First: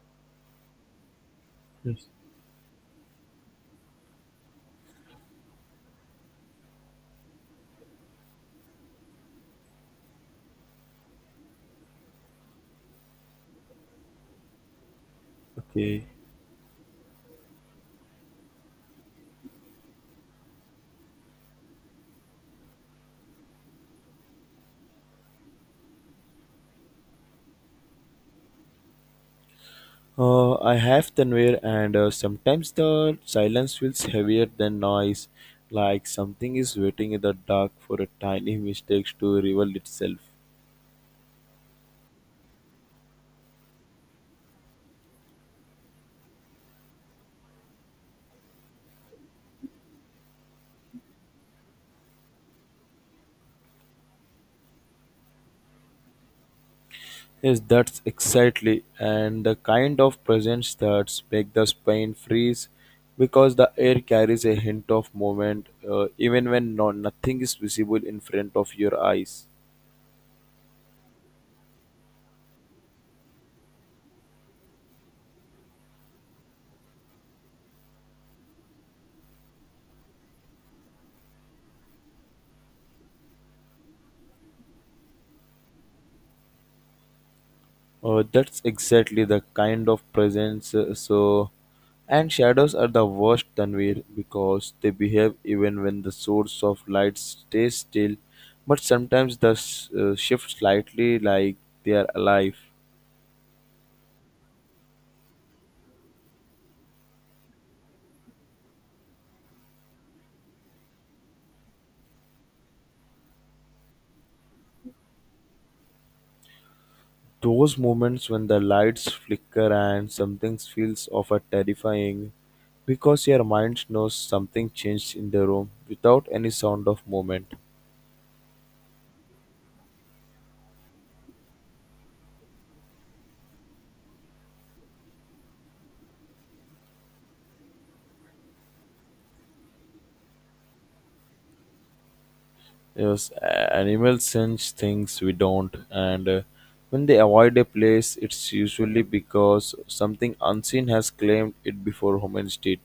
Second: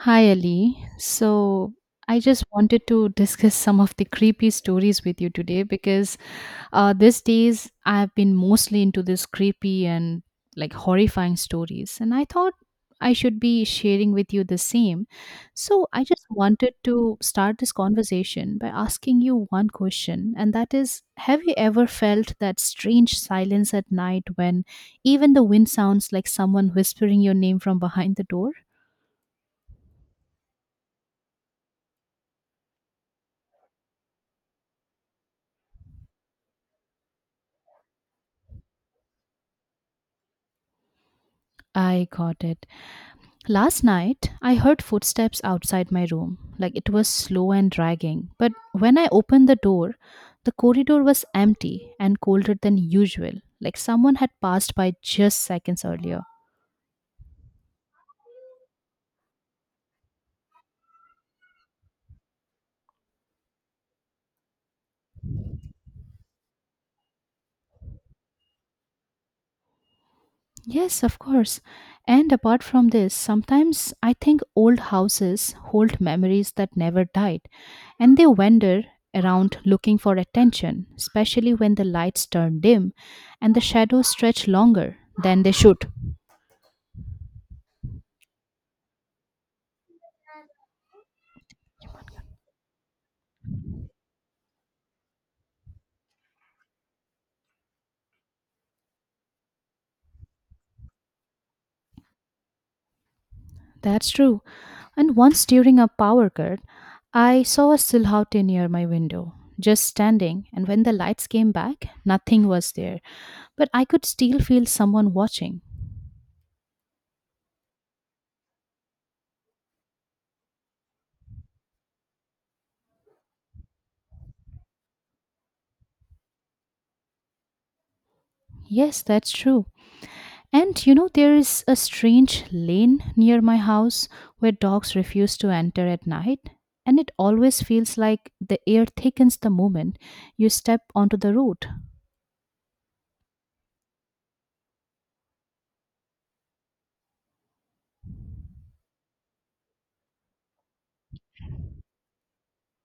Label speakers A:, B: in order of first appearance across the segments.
A: Hi, Ali. So,
B: Yes.
A: I just wanted to discuss some of the creepy stories with you today because these days I've been mostly into this creepy and like horrifying stories, and I thought I should be sharing with you the same. So, I
B: Okay.
A: just wanted to start this conversation by asking you one question, and that is, have you ever felt that strange silence at night when even the wind sounds like someone whispering your name from behind the door?
B: I have Tanvir, and sometimes the silence feels heavier than noise, like something is waiting in the dark for a tiny mistake to reveal itself.
A: I got it. Last night, I heard footsteps outside my room. Like it was slow and dragging. But when I opened the door, the corridor was empty and colder than usual. Like someone had passed by just seconds earlier.
B: Yes, that's exactly, and the kind of presence that makes the spine freeze, because the air carries a hint of movement, even when no, nothing is visible in front of your eyes.
A: Yes, of course. And apart from this, sometimes I think old houses hold memories that never died and they wander around looking for attention, especially when the lights turn dim and the shadows stretch longer than they should.
B: Oh, that's exactly the kind of presence. So, and shadows are the worst, Tanvir, because they behave even when the source of light stays still, but sometimes the shift slightly like they are alive.
A: That's true. And once during a power cut, I saw a silhouette near my window, just standing, and when the lights came back, nothing was there. But I could still feel someone watching.
B: Those moments when the lights flicker and something feels of a terrifying, because your mind knows something changed in the room without any sound of movement.
A: Yes, that's true. And you know, there is a strange lane near my house where dogs refuse to enter at night, and it always feels like the air thickens the moment you step onto the road.
B: Yes, animals sense things we don't, and when they avoid a place, it's usually because something unseen has claimed it before humans did.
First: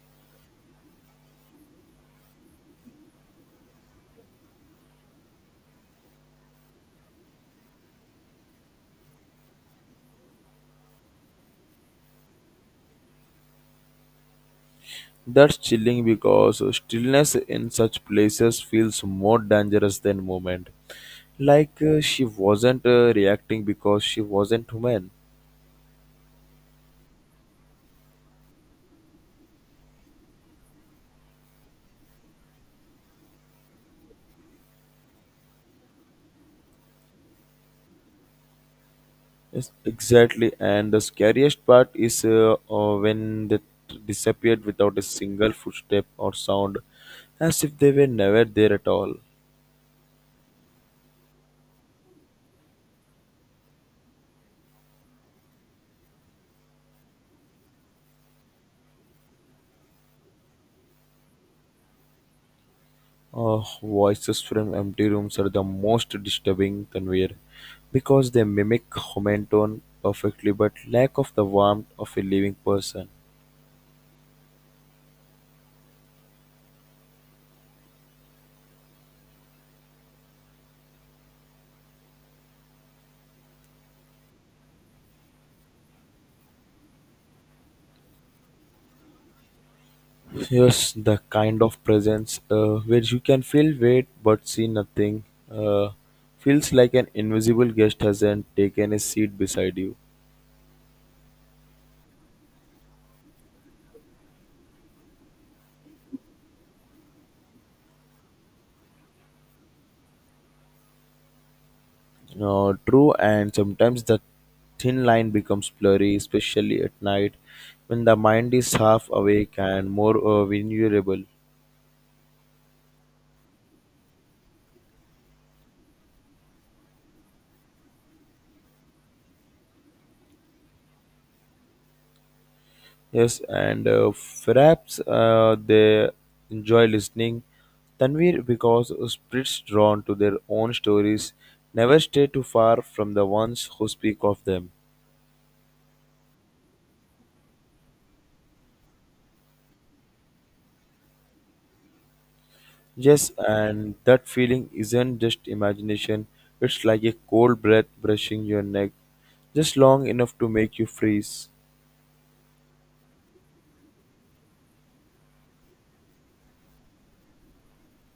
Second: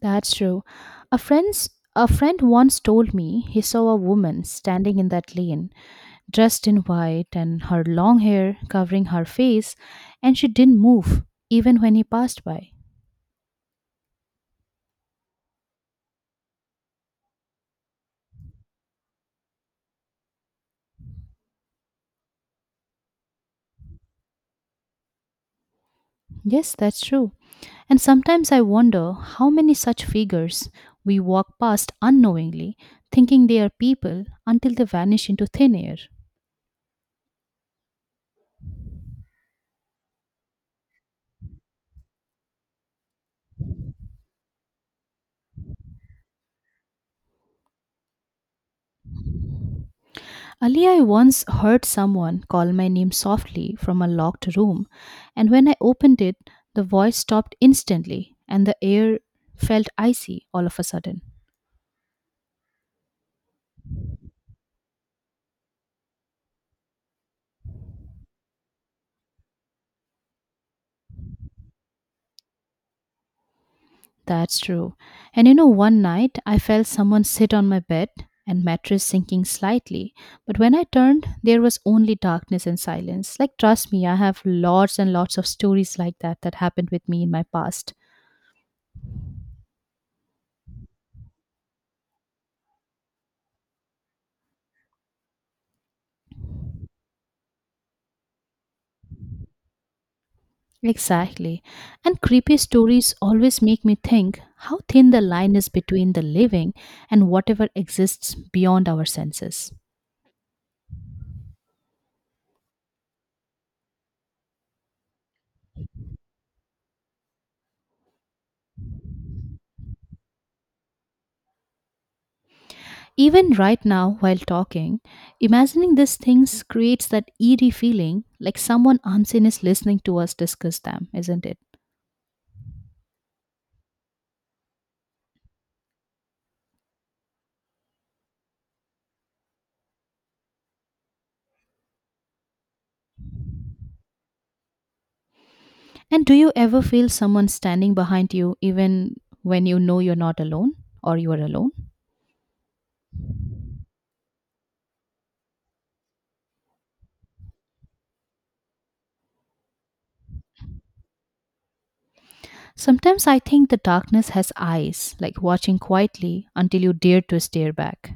A: That's true. A friend once told me he saw a woman standing in that lane, dressed in white and her long hair covering her face, and she didn't move even when he passed by.
B: That's chilling because stillness in such places feels more dangerous than movement. Like she wasn't reacting because she wasn't human.
A: Yes, that's true. And sometimes I wonder how many such figures we walk past unknowingly, thinking they are people until they vanish into thin air.
B: Yes, exactly. And the scariest part is when they disappeared without a single footstep or sound, as if they were never there at all.
A: Ali, I once heard someone call my name softly from a locked room, and when I opened it, the voice stopped instantly and the air felt icy all of a sudden.
B: Voices from empty rooms are the most disturbing conveyor because they mimic human tone perfectly but lack of the warmth of a living person.
A: That's true. And you know, one night I felt someone sit on my bed and mattress sinking slightly, but when I turned, there was only darkness and silence. Like, trust me, I have lots and lots of stories like that that happened with me in my past.
B: Yes, the kind of presence where you can feel weight but see nothing uh, feels like an invisible guest hasn't taken a seat beside you.
A: Exactly. And creepy stories always make me think how thin the line is between the living and whatever exists beyond our senses.
B: True, and sometimes the thin line becomes blurry, especially at night when the mind is half awake and more vulnerable.
A: Even right now, while talking, imagining these things creates that eerie feeling like someone unseen is listening to us discuss them, isn't it?
B: Yes, and perhaps they enjoy listening Tanvir because spirits drawn to their own stories never stray too far from the ones who speak of them.
A: And do you ever feel someone standing behind you even when you know you're not alone or you are alone?
B: Yes, and that feeling isn't just imagination, it's like a cold breath brushing your neck, just long enough to make you freeze.
A: Sometimes I think the darkness has eyes, like watching quietly until you dare to stare back.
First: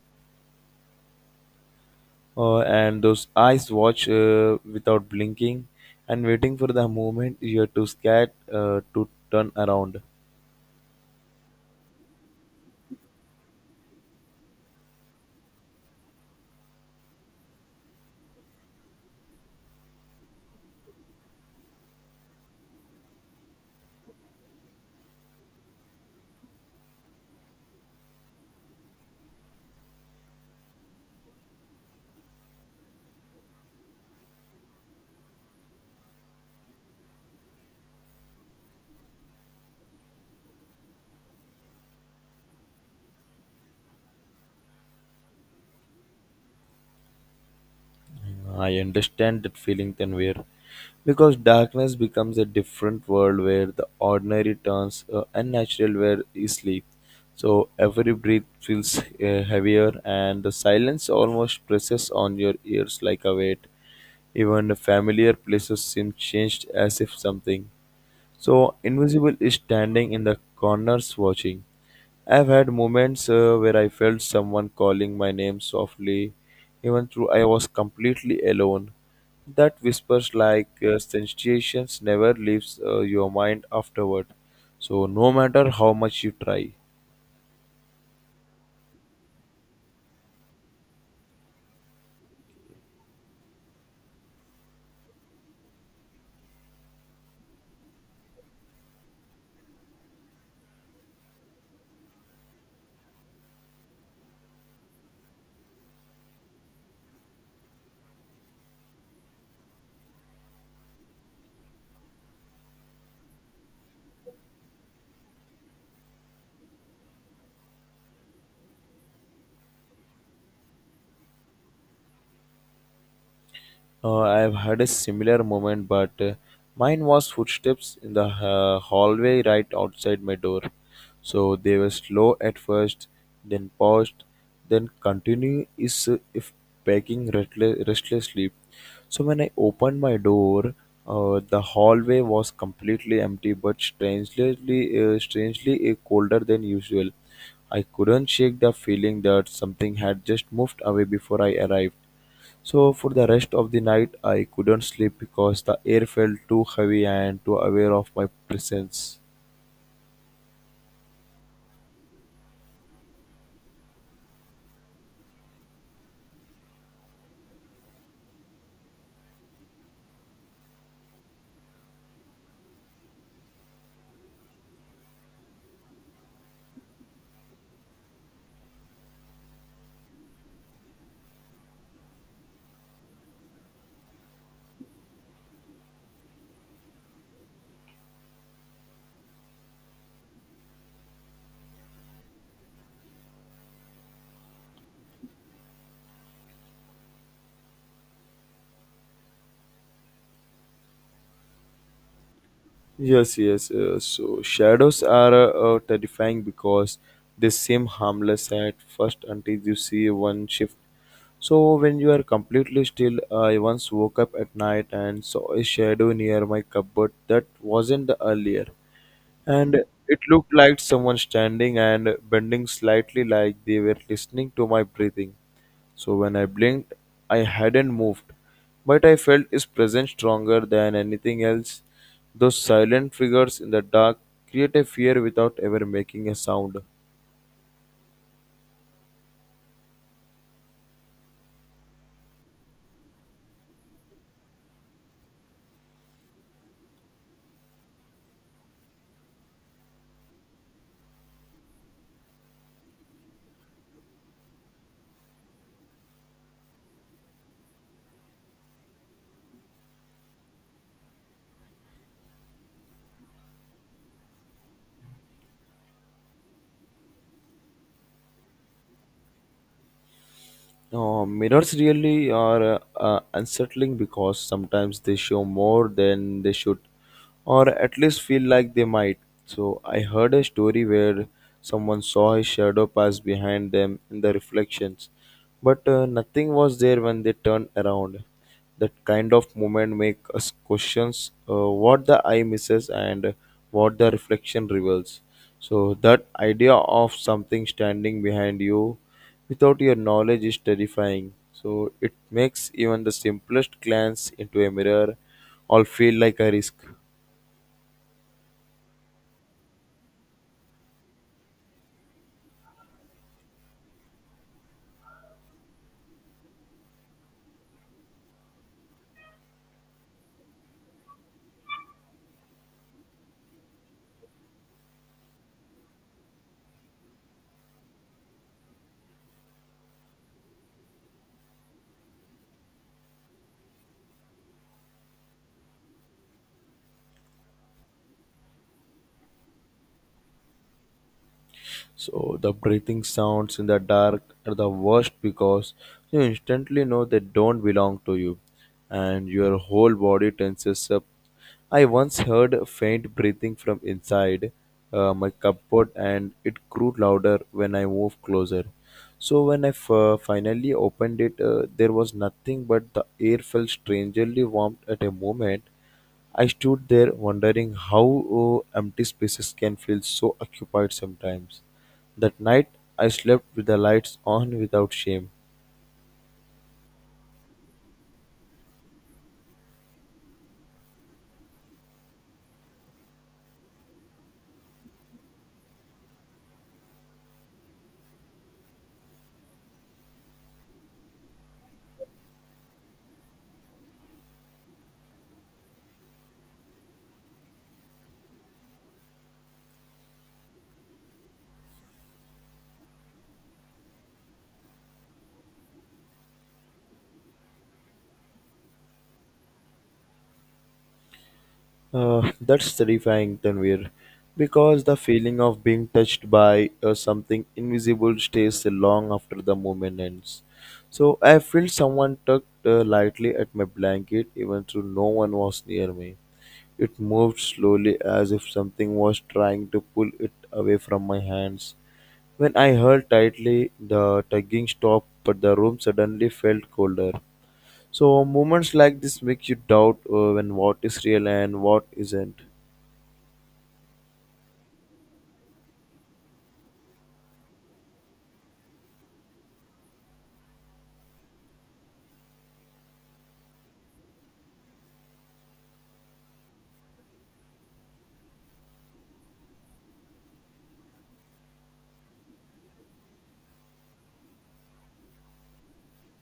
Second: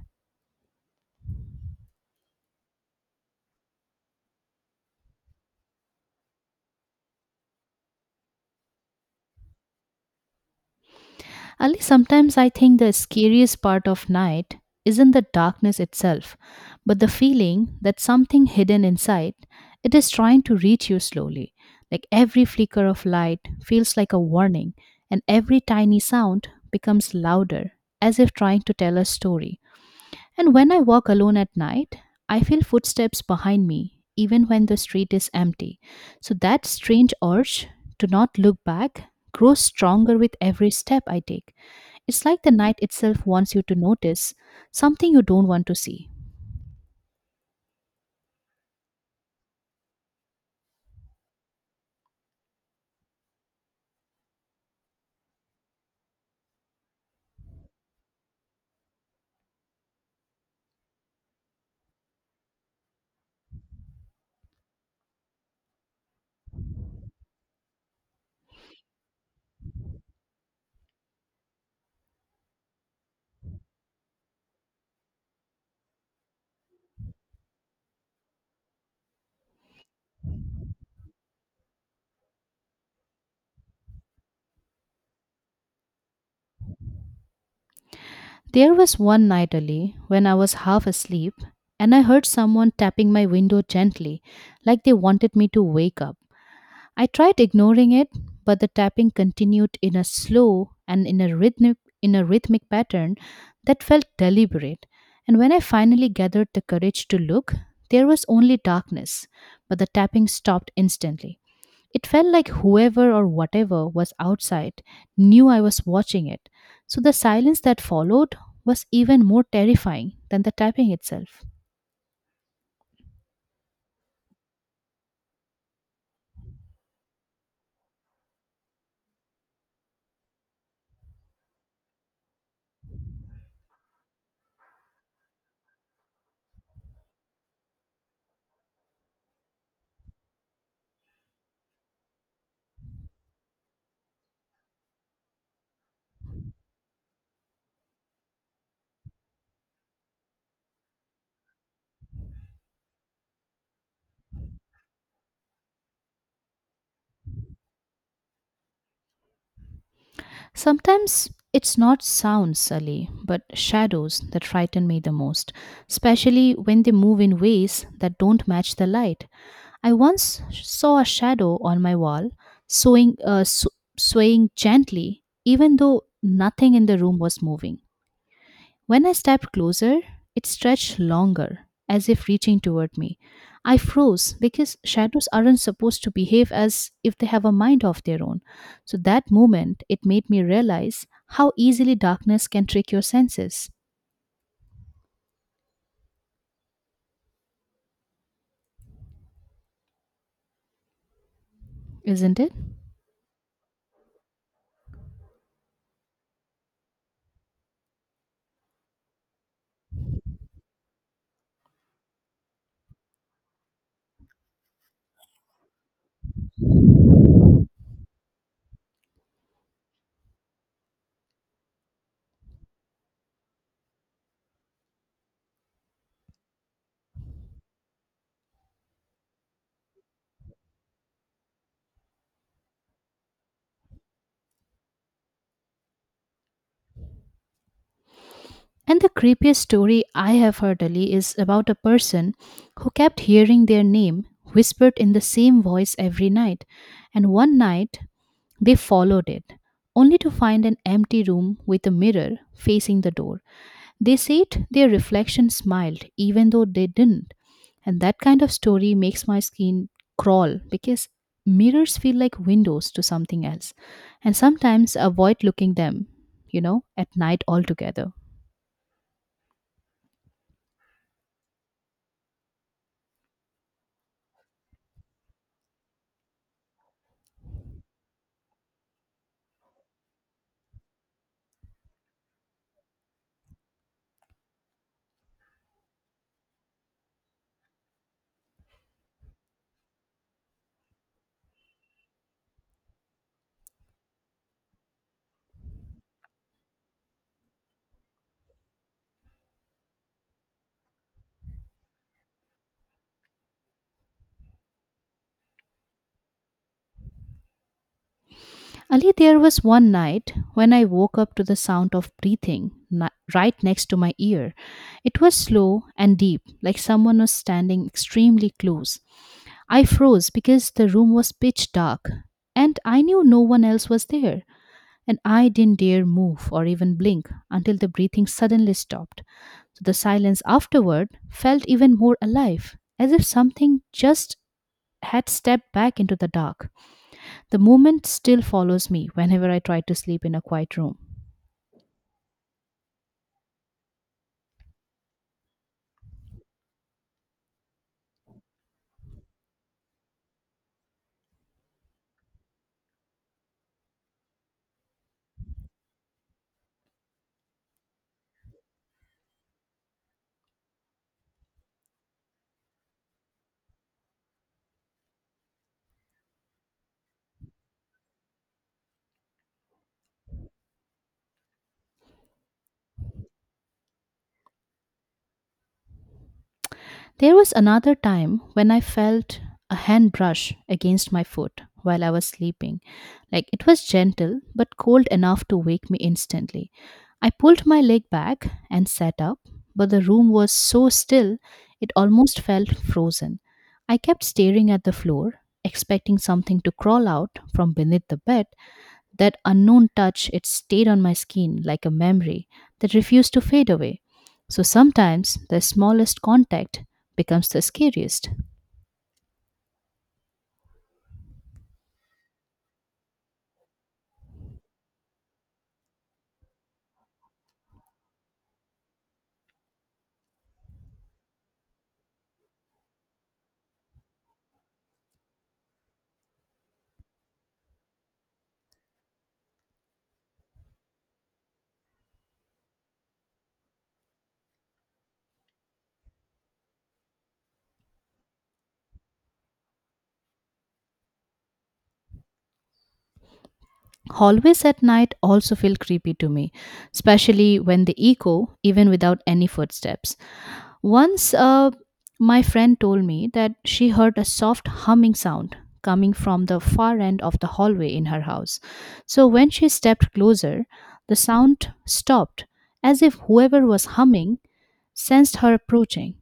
B: And those eyes watch without blinking and waiting for the moment you're too scared to turn around.
A: Ali, sometimes I think the scariest part of night isn't the darkness itself, but the feeling that something hidden inside it is trying to reach you slowly. Like every flicker of light feels like a warning, and every tiny sound becomes louder, as if trying to tell a story. And when I walk alone at night, I feel footsteps behind me, even when the street is empty. So that strange urge to not look back grows stronger with every step I take. It's like the night itself wants you to notice something you don't want to see.
B: I understand that feeling then where because darkness becomes a different world where the ordinary turns unnatural where you sleep. So every breath feels heavier and the silence almost presses on your ears like a weight. Even the familiar places seem changed as if something so invisible is standing in the corners watching. I've had moments where I felt someone calling my name softly, even though I was completely alone. That whispers like sensations never leaves your mind afterward. So no matter how much you try.
A: There was one night, Ali, when I was half asleep and I heard someone tapping my window gently, like they wanted me to wake up. I tried ignoring it, but the tapping continued in a slow and in a rhythmic pattern that felt deliberate. And when I finally gathered the courage to look, there was only darkness, but the tapping stopped instantly. It felt like whoever or whatever was outside knew I was watching it. So the silence that followed was even more terrifying than the tapping itself.
B: I've had a similar moment, but mine was footsteps in the hallway right outside my door. So they were slow at first, then paused, then continue is if packing restlessly. So when I opened my door, the hallway was completely empty, but strangely, uh, strangely colder than usual. I couldn't shake the feeling that something had just moved away before I arrived. So for the rest of the night, I couldn't sleep because the air felt too heavy and too aware of my presence.
A: Sometimes it's not sounds, Sully, but shadows that frighten me the most, especially when they move in ways that don't match the light. I once saw a shadow on my wall, swaying, swaying gently, even though nothing in the room was moving. When I stepped closer, it stretched longer, as if reaching toward me. I froze because shadows aren't supposed to behave as if they have a mind of their own. So that moment, it made me realize how easily darkness can trick your senses, isn't it?
B: Yes, yes. So shadows are terrifying because they seem harmless at first until you see one shift. So when you are completely still, I once woke up at night and saw a shadow near my cupboard that wasn't the earlier. And it looked like someone standing and bending slightly like they were listening to my breathing. So when I blinked, I hadn't moved, but I felt its presence stronger than anything else. Those silent figures in the dark create a fear without ever making a sound.
A: And the creepiest story I have heard, Ali, is about a person who kept hearing their name whispered in the same voice every night. And one night, they followed it, only to find an empty room with a mirror facing the door. They said their reflection smiled, even though they didn't. And that kind of story makes my skin crawl because mirrors feel like windows to something else. And sometimes avoid looking them, you know, at night altogether.
B: No, mirrors really are unsettling because sometimes they show more than they should, or at least feel like they might. So, I heard a story where someone saw his shadow pass behind them in the reflections, but nothing was there when they turned around. That kind of moment make us questions what the eye misses and what the reflection reveals. So that idea of something standing behind you without your knowledge is terrifying, so it makes even the simplest glance into a mirror all feel like a risk.
A: Ali, there was one night when I woke up to the sound of right next to my ear. It was slow and deep, like someone was standing extremely close. I froze because the room was pitch dark and I knew no one else was there. And I didn't dare move or even blink until the breathing suddenly stopped. So the silence afterward felt even more alive, as if something just had stepped back into the dark. The moment still follows me whenever I try to sleep in a quiet room.
B: So the breathing sounds in the dark are the worst because you instantly know they don't belong to you and your whole body tenses up. I once heard faint breathing from inside my cupboard and it grew louder when I moved closer. So when I finally opened it, there was nothing but the air felt strangely warm at a moment. I stood there wondering how empty spaces can feel so occupied sometimes. That night I slept with the lights on without shame.
A: There was another time when I felt a hand brush against my foot while I was sleeping. Like it was gentle but cold enough to wake me instantly. I pulled my leg back and sat up, but the room was so still it almost felt frozen. I kept staring at the floor, expecting something to crawl out from beneath the bed. That unknown touch, it stayed on my skin like a memory that refused to fade away. So sometimes the smallest contact becomes the scariest.
B: That's terrifying, Tanvir, because the feeling of being touched by something invisible stays long after the moment ends. So I felt someone tugged lightly at my blanket, even though no one was near me. It moved slowly as if something was trying to pull it away from my hands. When I held tightly, the tugging stopped, but the room suddenly felt colder. So moments like this make you doubt when what is real and what isn't.
A: Hallways at night also feel creepy to me, especially when they echo even without any footsteps. Once my friend told me that she heard a soft humming sound coming from the far end of the hallway in her house. So when she stepped closer, the sound stopped as if whoever was humming sensed her approaching.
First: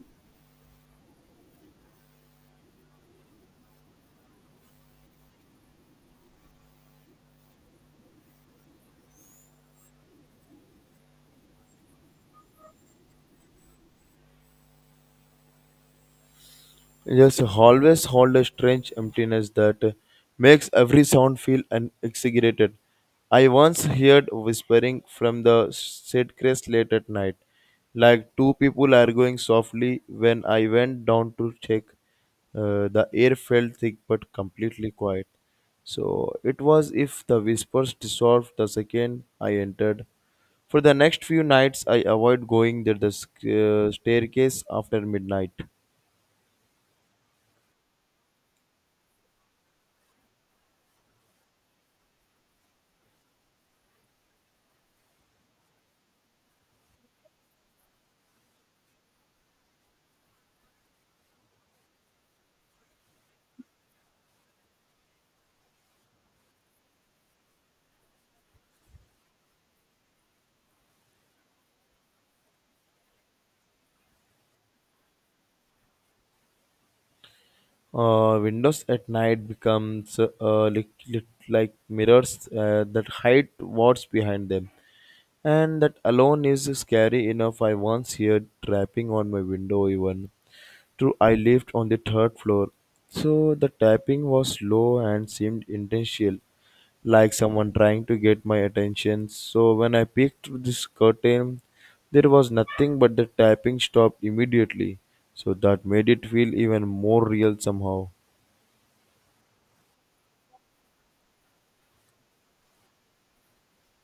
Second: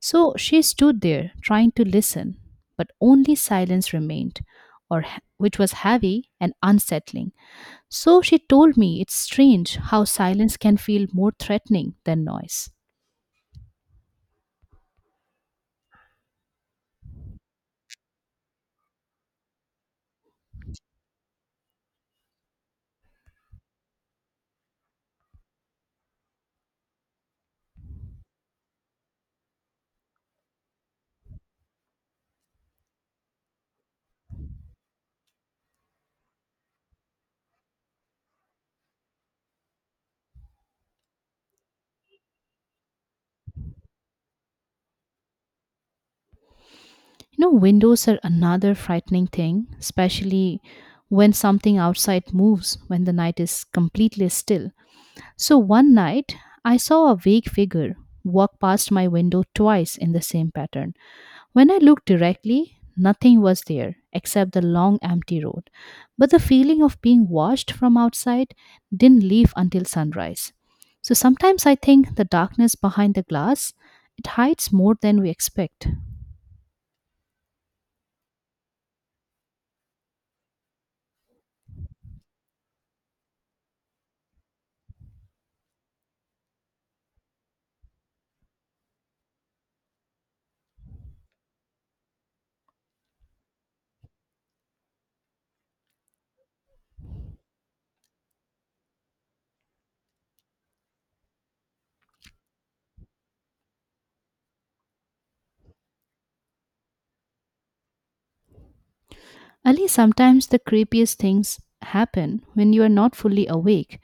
A: So she stood there, trying to listen, but only silence remained, which was heavy and unsettling. So she told me it's strange how silence can feel more threatening than noise.
B: Yes, always hold a strange emptiness that makes every sound feel unexaggerated. I once heard whispering from the staircase late at night, like two people arguing softly. When I went down to check, the air felt thick but completely quiet. So it was if the whispers dissolved the second I entered. For the next few nights, I avoid going to the staircase after midnight.
A: You know, windows are another frightening thing, especially when something outside moves when the night is completely still. So one night, I saw a vague figure walk past my window twice in the same pattern. When I looked directly, nothing was there except the long empty road. But the feeling of being watched from outside didn't leave until sunrise. So sometimes I think the darkness behind the glass, it hides more than we expect.
B: Windows at night becomes lit like mirrors that hide what's behind them. And that alone is scary enough. I once heard tapping on my window, even though I lived on the third floor, so the tapping was slow and seemed intentional like someone trying to get my attention. So when I peeked through this curtain, there was nothing but the tapping stopped immediately. So that made it feel even more real somehow.
A: Ali, sometimes the creepiest things happen when you are not fully awake,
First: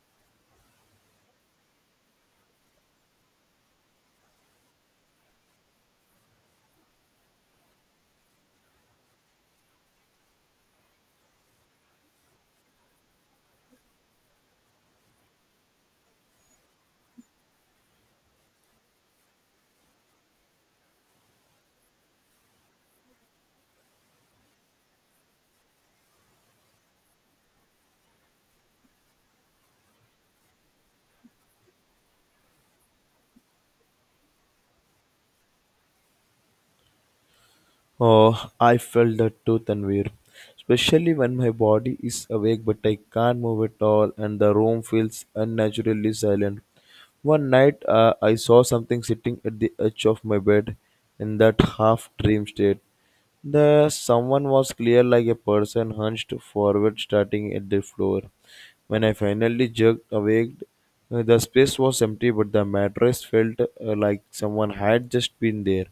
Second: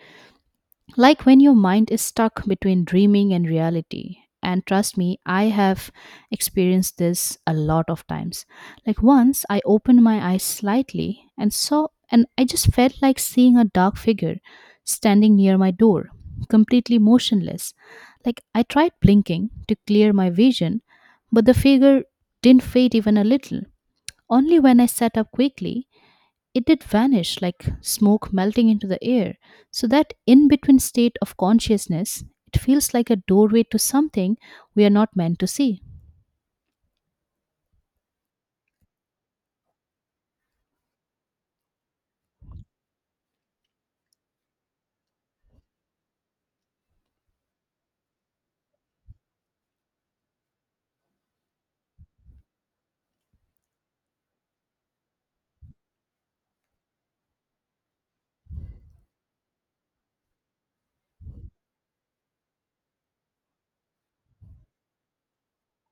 A: like when your mind is stuck between dreaming and reality, and trust me, I have experienced this a lot of times. Like once I opened my eyes slightly and saw, and I just felt like seeing a dark figure standing near my door, completely motionless. Like I tried blinking to clear my vision, but the figure didn't fade even a little. Only when I sat up quickly it did vanish like smoke melting into the air. So, that in between state of consciousness, it feels like a doorway to something we are not meant to see.
B: Oh, I felt that too, Tanvir. Especially when my body is awake but I can't move at all and the room feels unnaturally silent. One night I saw something sitting at the edge of my bed in that half dream state. The someone was clear like a person hunched forward starting at the floor. When I finally jerked awake, the space was empty but the mattress felt like someone had just been there.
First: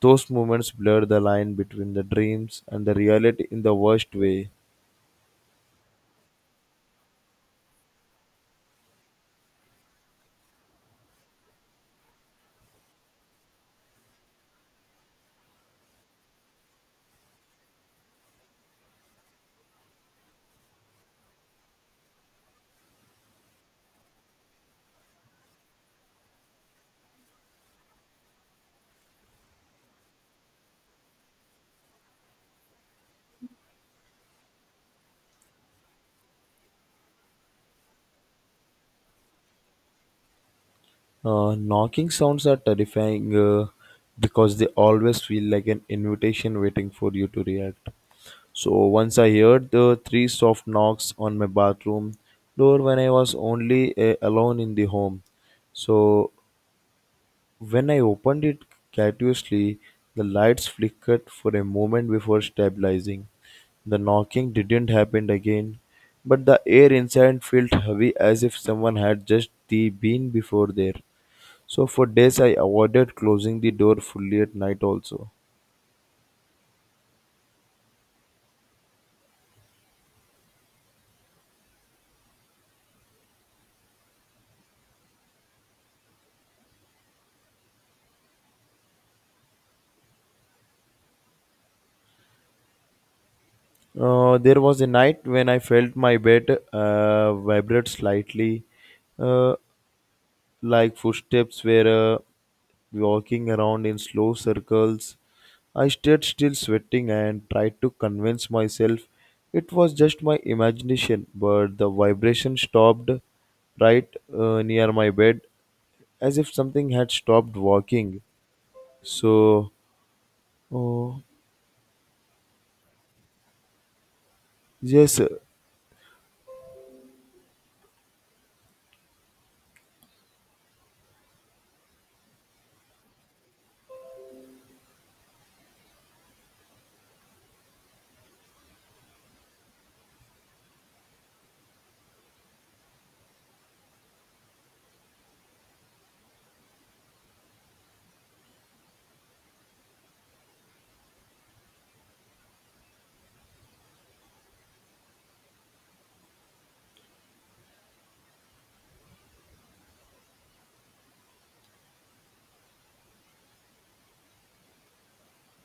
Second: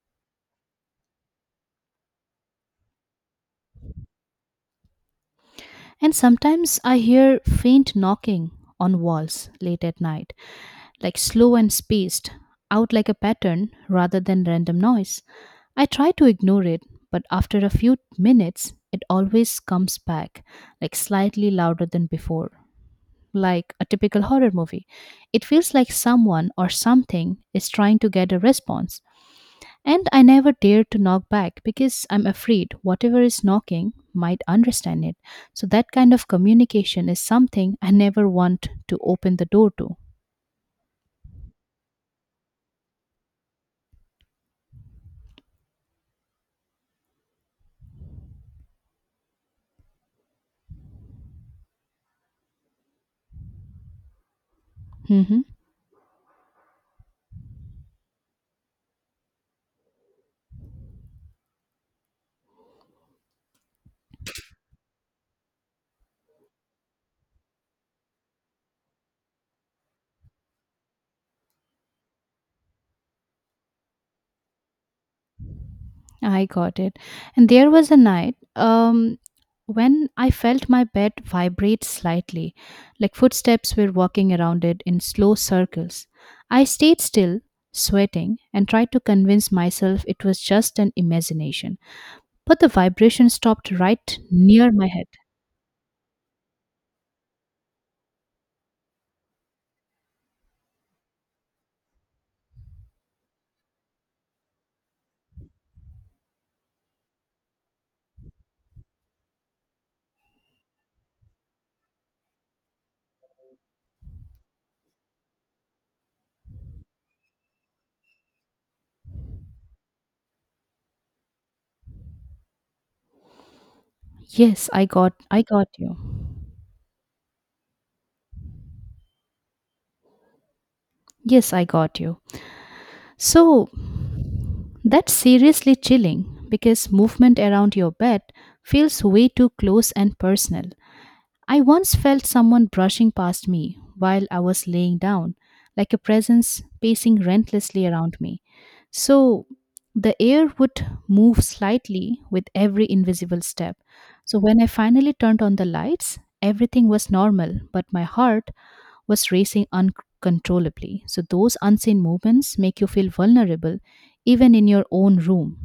B: Those moments blur the line between the dreams and the reality in the worst way.
A: And sometimes I hear faint knocking on walls late at night, like slow and spaced out, like a pattern rather than random noise. I try to ignore it, but after a few minutes, it always comes back, like slightly louder than before. Like a typical horror movie. It feels like someone or something is trying to get a response. And I never dare to knock back because I'm afraid whatever is knocking might understand it. So that kind of communication is something I never want to open the door to.
B: Knocking sounds are terrifying because they always feel like an invitation waiting for you to react. So once I heard the three soft knocks on my bathroom door when I was only alone in the home.
A: Mhm.
B: So when I opened it cautiously, the lights flickered for a moment before stabilizing. The knocking didn't happen again, but the air inside felt heavy as if someone had just the been before there. So for days I avoided closing the door fully at night also.
A: I got it. And there was a night when I felt my bed vibrate slightly, like footsteps were walking around it in slow circles. I stayed still, sweating, and tried to convince myself it was just an imagination. But the vibration stopped right
B: There
A: near
B: was a
A: my head.
B: night when I felt my bed vibrate slightly. Uh, like footsteps were walking around in slow circles. I stayed still, sweating, and tried to convince myself it was just my imagination, but the vibration stopped right near my bed as if something had stopped walking. So, oh,
A: Yes, I got
B: yes,
A: I got you. Yes, I got you. So, that's seriously chilling because movement around your bed feels way too close and personal. I once felt someone brushing past me while I was laying down, like a presence pacing relentlessly around me. So the air would move slightly with every invisible step. So when I finally turned on the lights, everything was normal, but my heart was racing uncontrollably. So those unseen movements make you feel vulnerable, even in your own room.